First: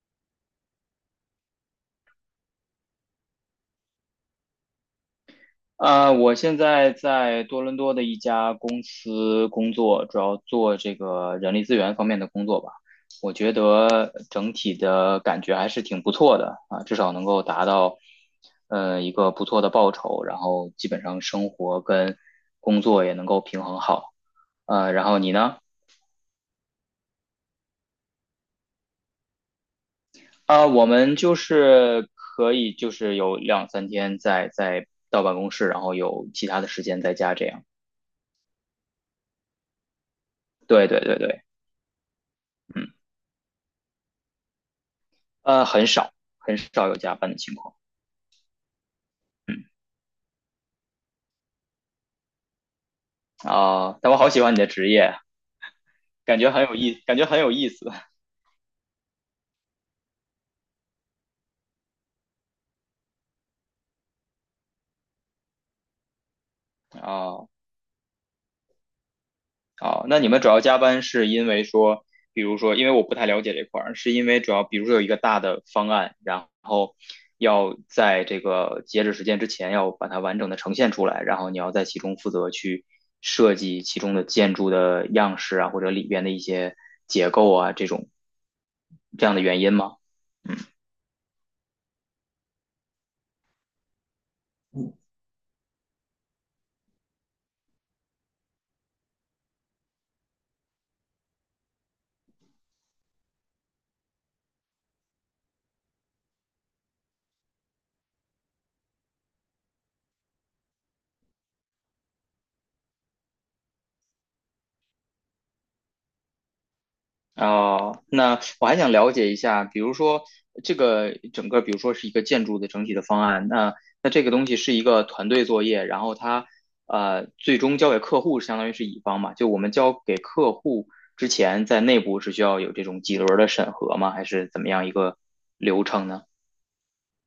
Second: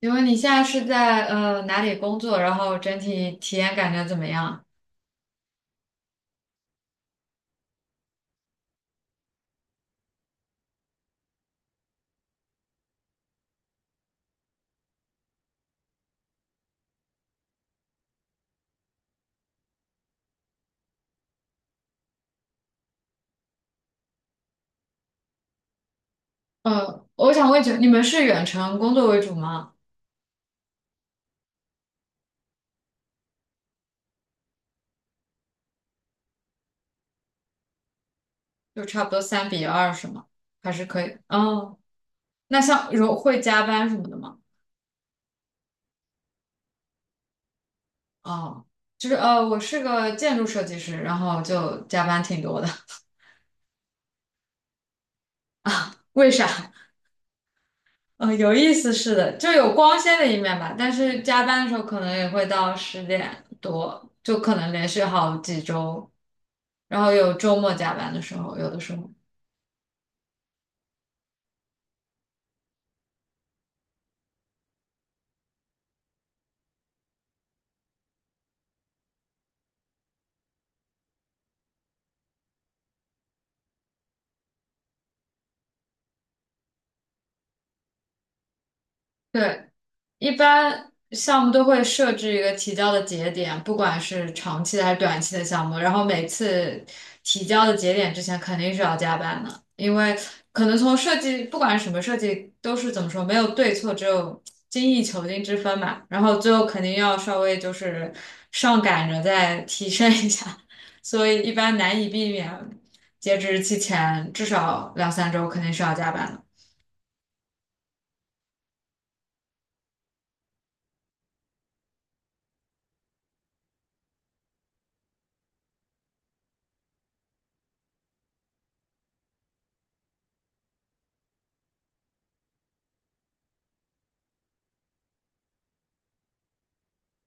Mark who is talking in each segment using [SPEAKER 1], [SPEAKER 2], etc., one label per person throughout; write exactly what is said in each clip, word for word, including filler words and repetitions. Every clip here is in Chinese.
[SPEAKER 1] 请问你现在是在呃哪里工作？然后整体体验感觉怎么样？
[SPEAKER 2] 呃，我现在在多伦多的一家公司工作，主要做这个人力资源方面的工作吧。我觉得整体的感觉还是挺不错的啊，至少能够达到呃一个不错的报酬，然后基本上生活跟工作也能够平衡好。呃，然后你呢？
[SPEAKER 1] 呃，我想问一句，你们是远程工作为主吗？
[SPEAKER 2] 啊，我们就是可以就是有两三天在在到办公室，然后有其他的时间在家这样。
[SPEAKER 1] 就差不多三比二是吗？还是
[SPEAKER 2] 对对
[SPEAKER 1] 可以？
[SPEAKER 2] 对对。
[SPEAKER 1] 哦，那像
[SPEAKER 2] 嗯。
[SPEAKER 1] 如会加班什么的吗？
[SPEAKER 2] 呃，很少很少有加班的情况。
[SPEAKER 1] 哦，就是呃，我是个建筑设计师，然后就加班挺多的。
[SPEAKER 2] 啊，但我好喜欢你的职业，
[SPEAKER 1] 为
[SPEAKER 2] 感
[SPEAKER 1] 啥？
[SPEAKER 2] 觉很有意，感觉很有意思。
[SPEAKER 1] 嗯，有意思是的，就有光鲜的一面吧，但是加班的时候可能也会到十点多，就可能连续好几周，然后有
[SPEAKER 2] 啊，
[SPEAKER 1] 周末加班的时候，有的时候。
[SPEAKER 2] 好，那你们主要加班是因为说，比如说，因为我不太了解这块儿，是因为主要比如说有一个大的方案，然后要在这个截止时间之前要把它完整的呈现出来，然后你要在其中负责去设计其中的建筑的样式啊，或者里边的一些结构啊，这种这样的原
[SPEAKER 1] 对，
[SPEAKER 2] 因吗？
[SPEAKER 1] 一般项目都会设置一个提交的节点，不管是长期的还是短期的项目，然后每次提交的节点之前肯定是要加班的，因为可能从设计，不管是什么设计，都是怎么说，没有对错，只有精益求精之分嘛。然后最后肯定要稍微就是上赶着再提升一下，所以一般难以避免截止日期前至少两三周肯定是要加班的。
[SPEAKER 2] 哦，那我还想了解一下，比如说这个整个，比如说是一个建筑的整体的方案，那那这个东西是一个团队作业，然后它呃最终交给客户，相当于是乙方嘛，就我们交给客户之前，在内部是需要有这种几轮的审核吗？还是怎么样一个流程呢？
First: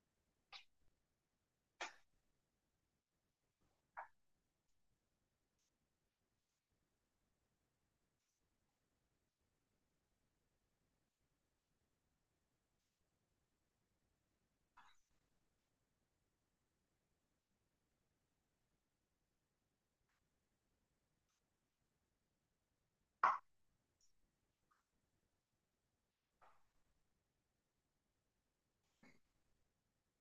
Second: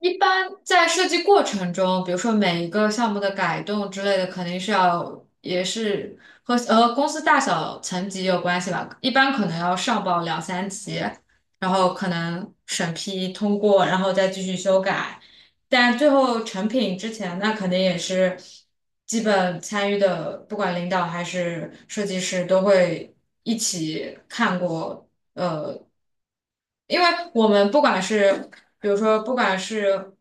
[SPEAKER 1] 一般在设计过程中，比如说每一个项目的改动之类的，肯定是要也是和呃公司大小层级有关系吧。一般可能要上报两三级，然后可能审批通过，然后再继续修改。但最后成品之前，那肯定也是基本参与的，不管领导还是设计师都会一起看过。呃因为我们不管是，比如说，不管是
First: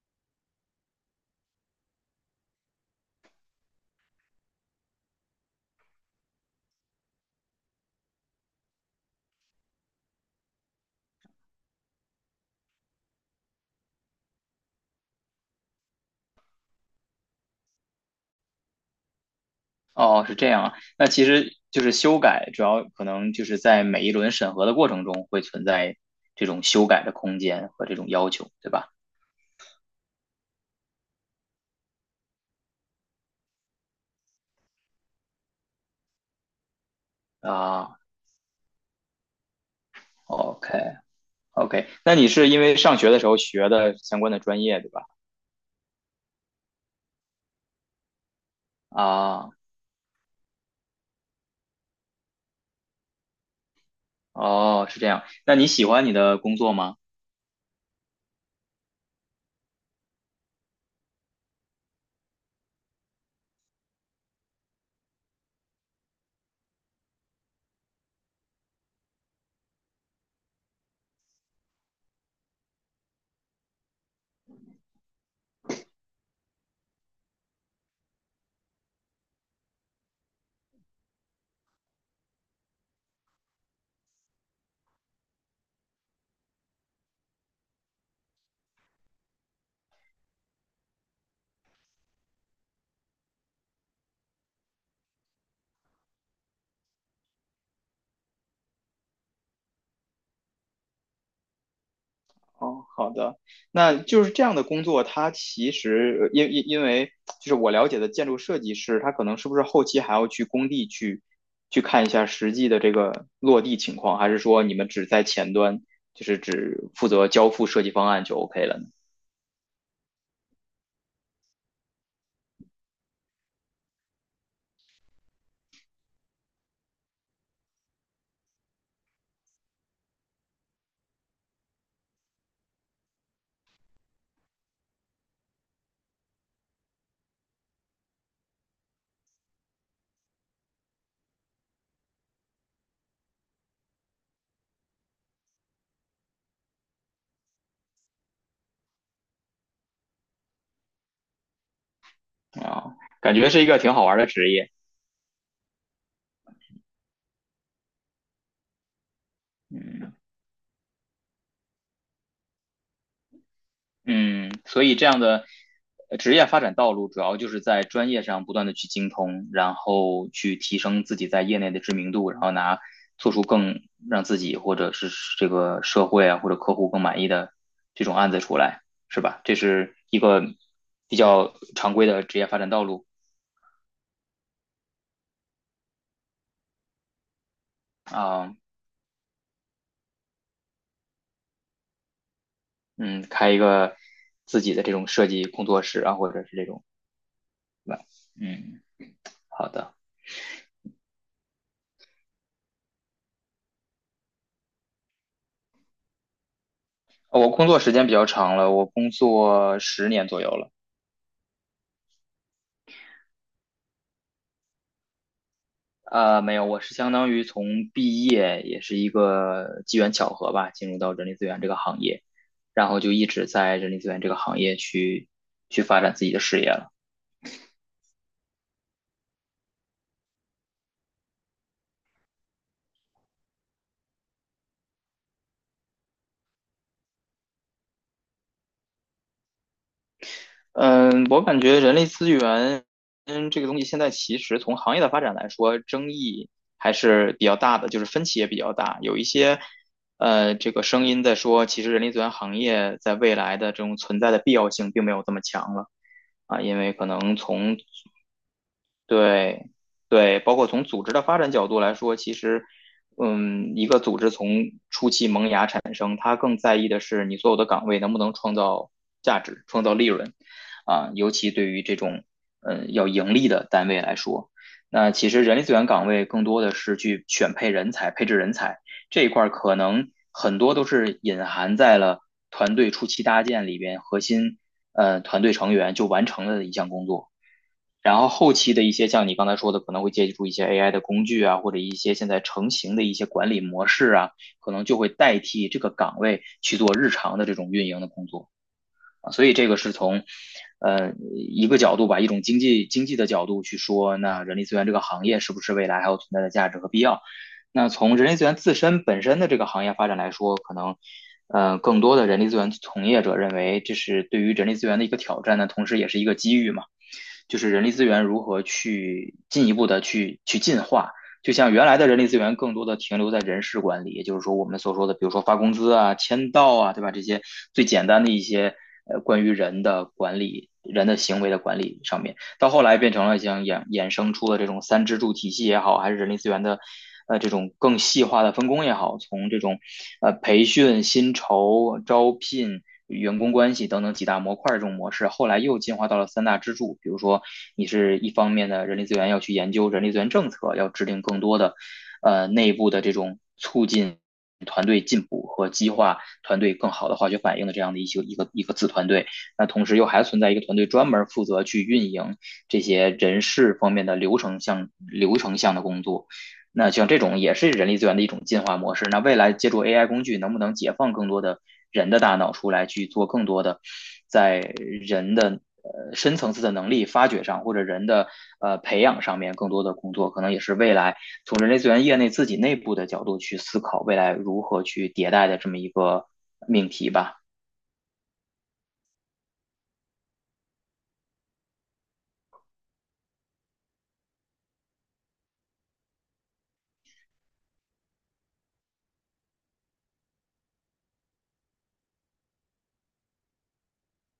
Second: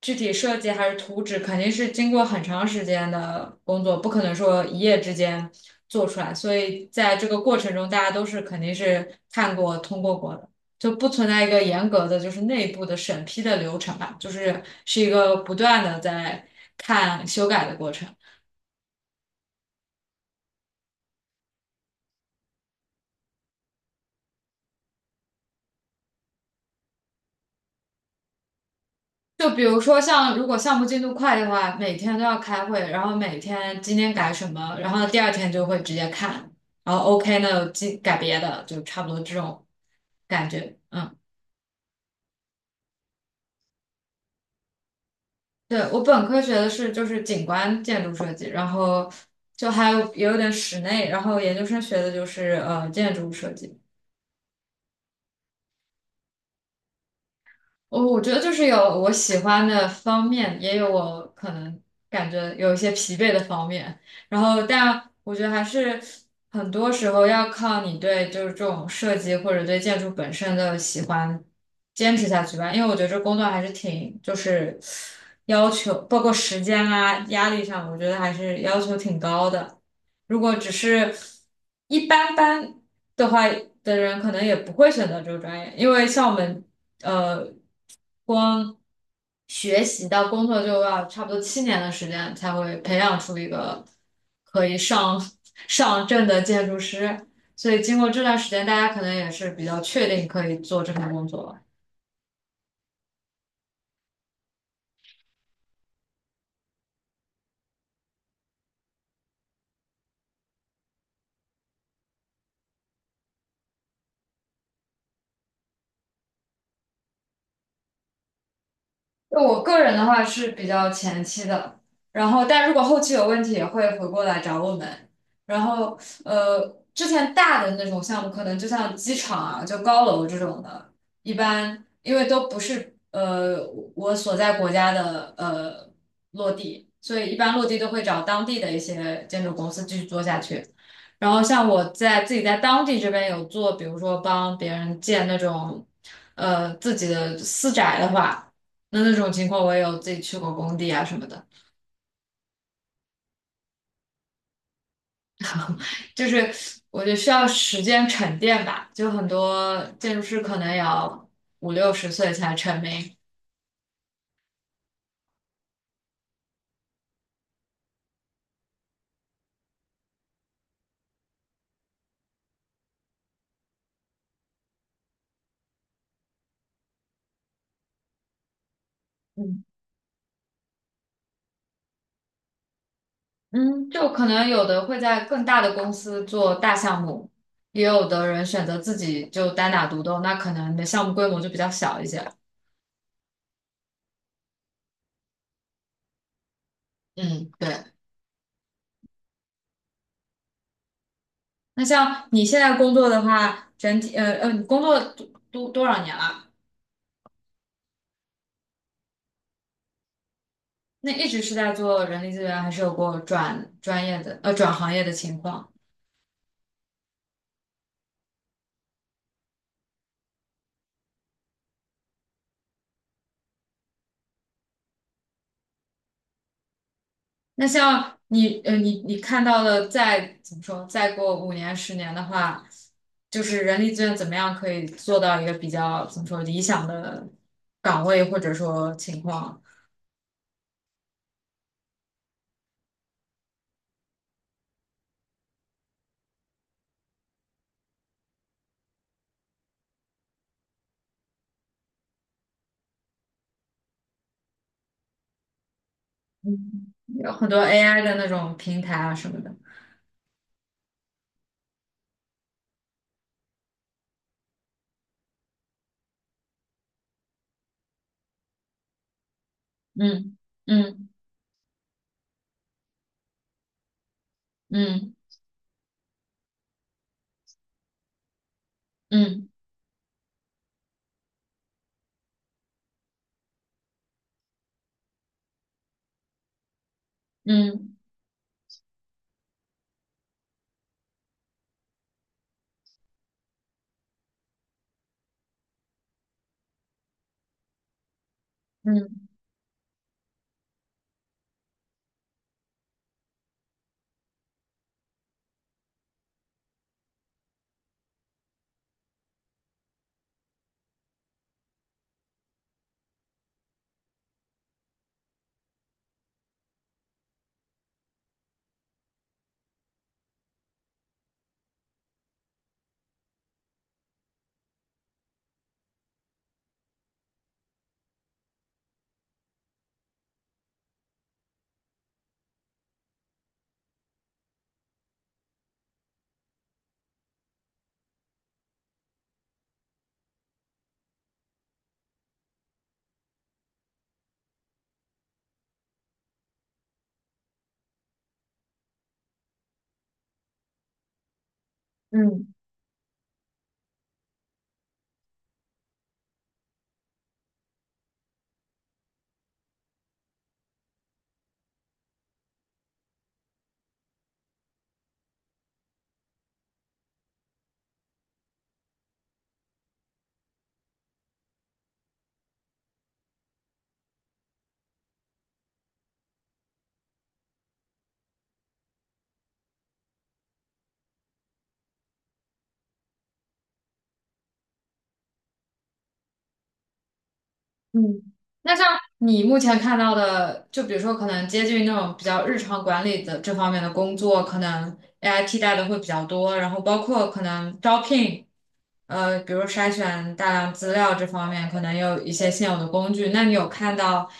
[SPEAKER 1] 具体设计还是图纸，肯定是经过很长时间的工作，不可能说一夜之间做出来。所以在这个过程中，大家都是肯定是看过、通过过的，就不存在一个严格的就是内部的审批的流程吧，就是是一个不断的在看修改的过程。
[SPEAKER 2] 哦，是这样啊，那其实就是修改，主要可能就是在每一轮审核的过程中会存在这种修改的空间和这种要求，对吧？
[SPEAKER 1] 就比如说像如果项目进度快的话，每天都要开会，然后每天今天改什么，然后第二天就会直接看，然后 OK 呢，
[SPEAKER 2] 啊
[SPEAKER 1] 进改别的，就差不多这种感觉。
[SPEAKER 2] ，OK。
[SPEAKER 1] 嗯，
[SPEAKER 2] OK，那你是因为上学的时候学的相关的专业，对吧？
[SPEAKER 1] 对，我本科学的是就是景观建筑设计，然后
[SPEAKER 2] 啊，
[SPEAKER 1] 就还有也有点室内，然后研究生学的就是呃建筑设计。
[SPEAKER 2] 哦，是这样。那你喜欢你的工作吗？
[SPEAKER 1] 我我觉得就是有我喜欢的方面，也有我可能感觉有一些疲惫的方面。然后，但我觉得还是很多时候要靠你对就是这种设计或者对建筑本身的喜欢坚持下去吧。因为我觉得这工作还是挺就是要求，包括时间啊、压力上，我觉得还是要求挺高的。如果只是一般般的话的人，可能也不会选择这个专业，因为像我们。呃。光学习到工作就要差不多七年的时间才会培养出一个可以上 上证的建筑师，所以经过这段时间，大家可能也是比较确定可以做这份工作了。
[SPEAKER 2] 哦，好的。那就是这样的工作，它其实呃因因因为就是我了解的建筑设计师，他可能是不是后期还要去工地去去看一下实际的这个落地情况，还是说你们只在前端，就是只负责交付设计方案就 OK 了
[SPEAKER 1] 就我个人的话是比较前期的，然后但如果后期有问题也会回过来找我们。然后呃，之前大的那种项目，可能就像机场啊，就高楼这种的，一般因为都不是呃我所在国家的呃落地，所以一般落地都会找当地的一些建筑公司继续做下去。然后像我在自己在当地这边有做，比如说帮别人建那种呃自己的私宅的话。那那种情况，我也有自己去过工地啊什么的，
[SPEAKER 2] 呢？啊，感觉是一个挺好玩的职业。
[SPEAKER 1] 就是我觉得需要时间沉淀吧。就很多
[SPEAKER 2] 嗯。
[SPEAKER 1] 建筑师可能也要五六十岁才成名，
[SPEAKER 2] 嗯，所以这样的呃职业发展道路，主要就是在专业上不断的去精通，然后去提升自己在业内的知名度，然后拿做出更让自己或者是这个社会啊或者客户更满意的这种案子出来，是吧？这
[SPEAKER 1] 嗯
[SPEAKER 2] 是一个比较常规的职业发展道路。
[SPEAKER 1] 嗯，就可能有的会在更大的公司做大项目，也有的人
[SPEAKER 2] 啊，
[SPEAKER 1] 选择自己就单打独斗，那可能你的项目规模就比较小一些。
[SPEAKER 2] 嗯，开一个自己的这种设计工作室啊，或者是这种，
[SPEAKER 1] 嗯，对。
[SPEAKER 2] 对吧？嗯，好的。
[SPEAKER 1] 那像你现在工作的话，整体呃呃，你工作多多多少年了？
[SPEAKER 2] 哦，我工作时间比较长了，我工作十年左右了。
[SPEAKER 1] 那一直是在做人力资源，还是有过转专业的呃转行业的情况？
[SPEAKER 2] 呃，没有，我是相当于从毕业也是一个机缘巧合吧，进入到人力资源这个行业，然后就一直在人力资源这个行业去去发展自己的事业了。
[SPEAKER 1] 那像你呃你你看到的再怎么说，再过五年十年的话，就是人力资源怎么样可以做到一个比较怎么说理想的岗位或者说情况？
[SPEAKER 2] 嗯，我感觉人力资源，嗯，这个东西现在其实从行业的发展来说，争议还是比较大的，就是分歧也比较大。有一些，呃，这个声音在说，其实人力资源行业在未来的这种存在的必要性并没有这么强了。啊，因
[SPEAKER 1] 嗯，
[SPEAKER 2] 为可
[SPEAKER 1] 有
[SPEAKER 2] 能
[SPEAKER 1] 很多
[SPEAKER 2] 从
[SPEAKER 1] A I 的那种平台啊什么的。
[SPEAKER 2] 对，对，包括从组织的发展角度来说，其实，嗯，一个组织从初期萌芽产生，它更在意的是你所有的岗位能不能创造价值、创造利润，
[SPEAKER 1] 嗯
[SPEAKER 2] 啊，尤其对于这种，嗯，要盈利的单位来说，那
[SPEAKER 1] 嗯
[SPEAKER 2] 其实人力资源岗位更多的是去选配人才、配置人才这一
[SPEAKER 1] 嗯
[SPEAKER 2] 块，可能很多都是隐含在了团队初期搭建里边核心，呃，团队成员就完成了的一项工作。
[SPEAKER 1] 嗯
[SPEAKER 2] 然后后期的一些像你刚才说的，可能会借助一些 A I 的工具啊，或者一些现在成型的一些管理模式啊，可能就会代替这个岗位去做日常的这种运营的工作
[SPEAKER 1] 嗯嗯嗯嗯。嗯
[SPEAKER 2] 啊。所以这个是从呃一个角度吧，一种经济经济的角度去说，那人力资源这个行业是不是未来还有存在的价值和必要？那从人力资源自身本身的这个行业发展来说，可能。呃，更多的人力资源从业者认为，这是对于人力资源的一个挑战呢，同时也是一个机遇嘛。就是人力资源如何去进一步的去去进化。就像原来的人力资源更多的停留在人事管理，也就是说我们所说的，比如说发工资啊、签到啊，对吧？这些最简单的一些呃关于人的管理、人的行为的管理上面。到后来变成了像衍衍生出了这种三支柱体系也好，还是人力资源的呃这种更细化的分工也好，从这种呃培训、薪酬、招聘。员工关系等等几大模块这种模式，后来又进化到了三大支柱。比如说，你是一方面的人力资源要去研究人力资源政策，要制定更多的呃
[SPEAKER 1] 嗯
[SPEAKER 2] 内部的这种促进团队进步和激化团队更好的化学反应的这样的一些一个一个子团队。那同时又还存在一个团队专门负责去运营这些人事方面的流程项、流程项的工作。那像这种也是人力资源的一种进化模式。那未来借助 A I 工具，能不能解放更多的人的大脑出来去做更多的在人的呃深层次的能力发掘上，或者人的呃培养上面更多的工作，可能也是未来从人力资源业内自己内部的角度去思考未来如何去迭代的这么一个命题吧。
[SPEAKER 1] 嗯，那像你目前看到的，就比如说可能接近那种比较日常管理的这方面的工作，可能 A I 替代的会比较多，然后包括可能招聘，呃，比如筛选大量资料这方面，可能有一些现有的工具。那你有看到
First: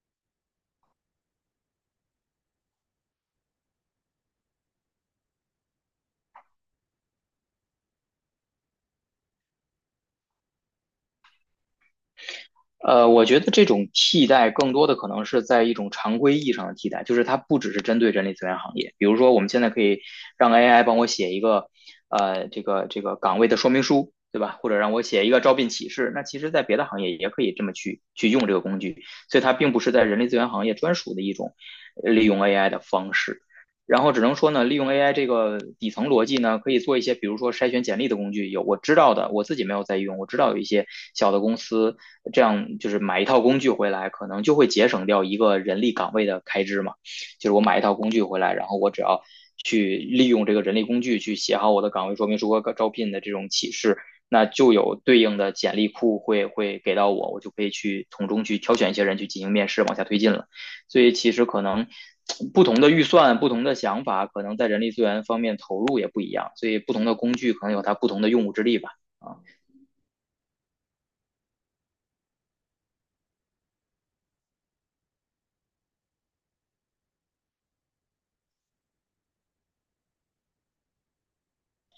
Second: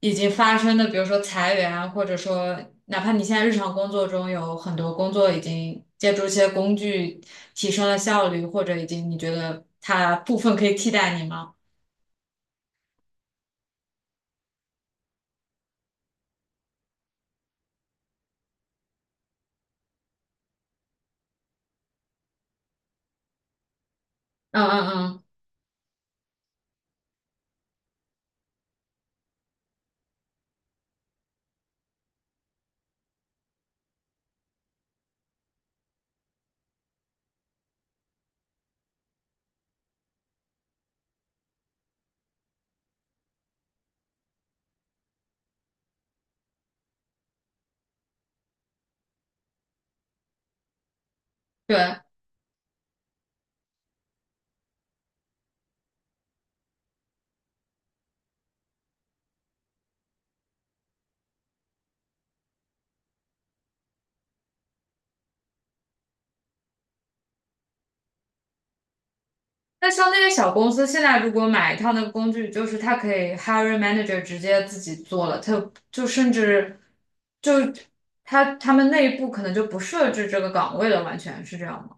[SPEAKER 1] 已经发生的，比如说裁员啊，或者说哪怕你现在日常工作中有很多工作已经借助一些工具提升了效率，或者已经你觉得它部分可以替代你吗？
[SPEAKER 2] 呃，我觉得这种替代更多的可能是在一种常规意义上的替代，就是它不只是针对人力资源行业。比如说，我们现在可以让 A I 帮我写一个，呃，这个这个岗位的说明书，对吧？
[SPEAKER 1] 嗯
[SPEAKER 2] 或者
[SPEAKER 1] 嗯
[SPEAKER 2] 让我
[SPEAKER 1] 嗯，
[SPEAKER 2] 写一个招聘启事。那其实，在别的行业也可以这么去去用这个工具，所以它并不是在人力资源行业专属的一种呃利用 A I 的方式。然后只能说呢，利用 A I 这个底层逻辑呢，可以做一些，比如说筛选简历的工具。有我知道的，我自己没有在用，我知道有一些小的公司，这样就是买一套工具回来，可能就会节省掉一个人力岗位的开支嘛。就是我买一套工具回来，然后我只要去利用这个人力工具去写好我的
[SPEAKER 1] 对，
[SPEAKER 2] 岗位说明书和招聘的这种启事，那就有对应的简历库会会给到我，我就可以去从中去挑选一些人去进行面试，往下推进了。所以其实可能不同的预算、不同的想法，可能在人力资源方面投入也不一样，所以不同的工具可能有它不同的用武之地吧。啊，
[SPEAKER 1] 那像那些小公司，现在如果买一套那个工具，就是他可以 hiring manager 直接自己做了，它就甚至就他他们内部可能就不设置这个岗位了，完全是这样吗？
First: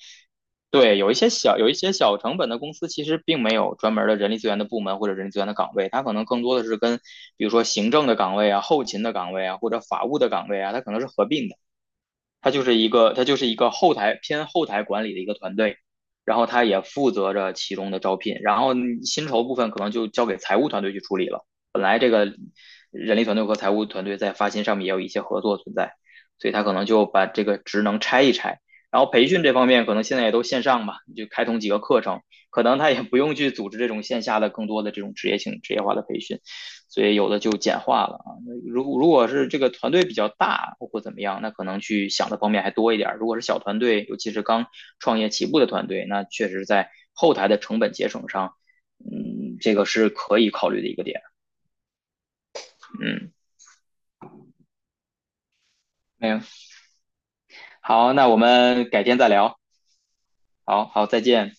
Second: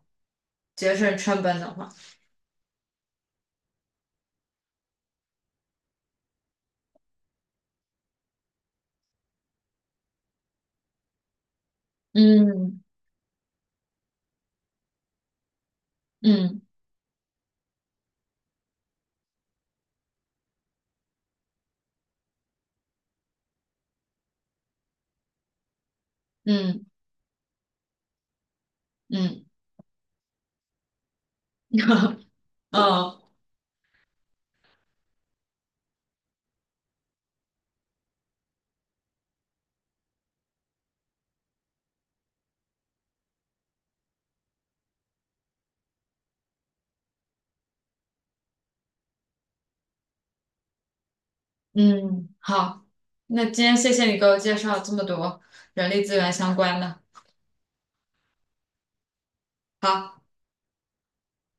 [SPEAKER 1] 节
[SPEAKER 2] 对，有一
[SPEAKER 1] 省
[SPEAKER 2] 些
[SPEAKER 1] 成
[SPEAKER 2] 小
[SPEAKER 1] 本
[SPEAKER 2] 有
[SPEAKER 1] 的
[SPEAKER 2] 一
[SPEAKER 1] 话，
[SPEAKER 2] 些小成本的公司，其实并没有专门儿的人力资源的部门或者人力资源的岗位，它可能更多的是跟比如说行政的岗位啊、后勤的岗位啊或者法务的岗位啊，它可能是合并的。他就是
[SPEAKER 1] 嗯
[SPEAKER 2] 一个他就是一个后台偏后台管理的一个团队，然后
[SPEAKER 1] 嗯
[SPEAKER 2] 他也负责着其中的招聘，然后薪酬部分可能就交给财务团队去处理了。本来这个人力团队和财务团队在发薪上面也有一些合作存在，所以他可
[SPEAKER 1] 嗯
[SPEAKER 2] 能就把这个职能拆一拆。然后培训
[SPEAKER 1] 嗯
[SPEAKER 2] 这方面可能现在也都线上吧，就开通几个课程，可能他也不
[SPEAKER 1] 嗯
[SPEAKER 2] 用去组织这种线下的更多的这种职业性职业化的培训，所以有的就简化了。如如果是这个团队比较大或怎么样，那可能去想的方面还多一点。如果是小团队，尤其是刚创业起步的团队，那确实在后台的成本节省上，嗯，这个是可以考虑的一个点。
[SPEAKER 1] 嗯，好，
[SPEAKER 2] 嗯，
[SPEAKER 1] 那今天谢谢你给我介绍这么多人力资
[SPEAKER 2] 没
[SPEAKER 1] 源
[SPEAKER 2] 有。
[SPEAKER 1] 相关的，
[SPEAKER 2] 好，那我们改天再聊。
[SPEAKER 1] 好。
[SPEAKER 2] 好好，再见。